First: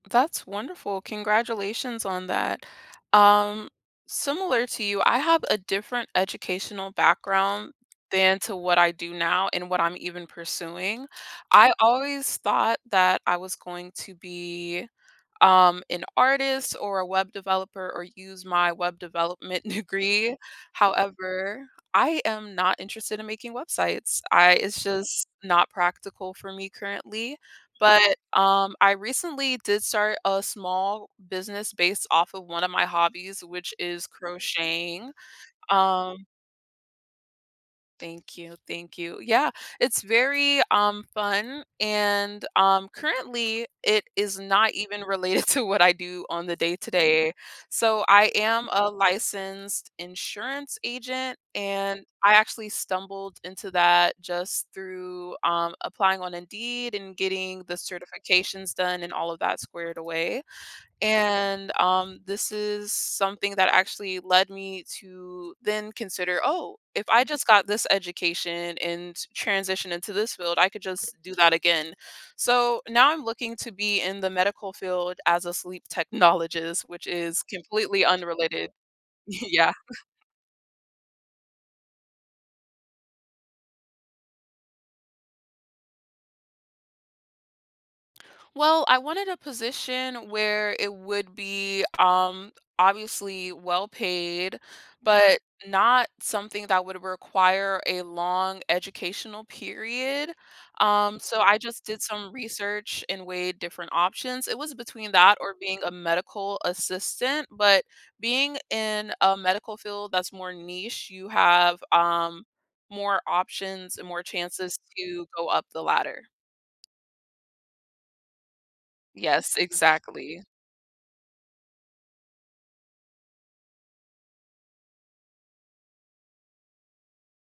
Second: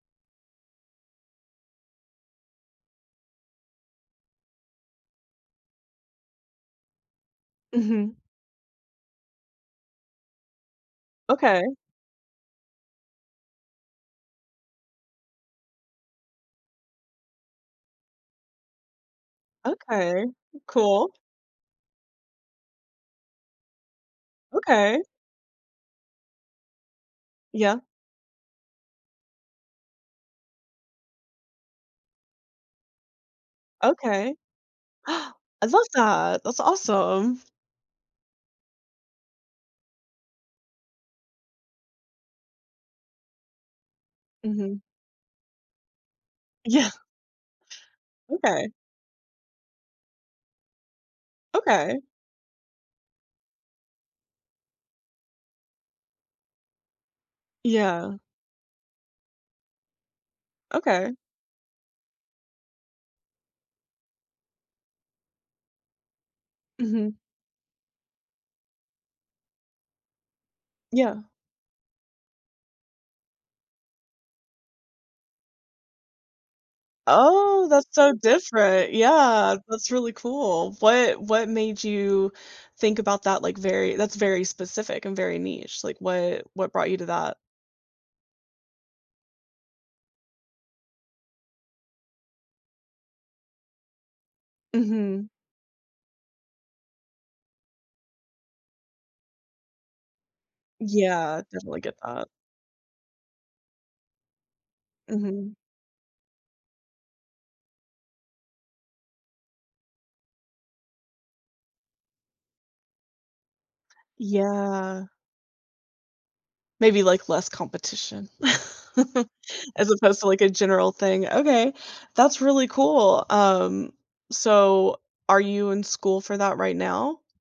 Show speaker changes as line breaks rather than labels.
That's wonderful, congratulations on that. Um, similar to you, I have a different educational background
Mhm.
than to what I do now and what I'm even pursuing.
Okay.
I always thought that I was going to be, um, an artist, or a web developer, or use my web development
Okay,
degree,
cool.
however, I am not interested in making websites, I it's
Okay.
just not practical for me currently,
Yeah.
but, um, I recently did start a small business based off of one of my hobbies, which is
Okay.
crocheting,
I love
um
that, that's awesome.
Thank you, thank you. Yeah, it's very, um, fun, and, um, currently, it is not
Mhm.
even related to what I do on the
Yeah.
day-to-day. So, I
Okay.
am a licensed insurance agent,
Okay.
and I actually stumbled into that just through, um, applying on Indeed, and getting the
Yeah.
certifications done, and all of that squared away,
Okay.
and, um, this is something that actually led me to then consider, "Oh, if
Mhm.
I just got this education, and transition into this field, I could
Yeah.
just do that again." So, now I'm looking to be in the medical field as a sleep technologist, which is
Oh, that's
completely
so
unrelated.
different. Yeah,
Yeah.
that's really cool. What What made you think about that, like, very that's very specific, and very niche, like, what what brought you to that?
Well, I wanted a position where it would be, um, obviously well-paid,
Mhm.
but not something that would require a long educational period, um, so
Yeah,
I
definitely
just
get
did
that.
some research and weighed different options. It was between that,
Mhm.
or being a medical assistant, but being in a medical field that's more niche, you have, um, more options, and more chances
Yeah.
to go up the ladder.
Maybe, like, less competition,
Yes,
as opposed to, like,
exactly.
a general thing. Okay, that's really cool. Um, so, are you in school for that right now?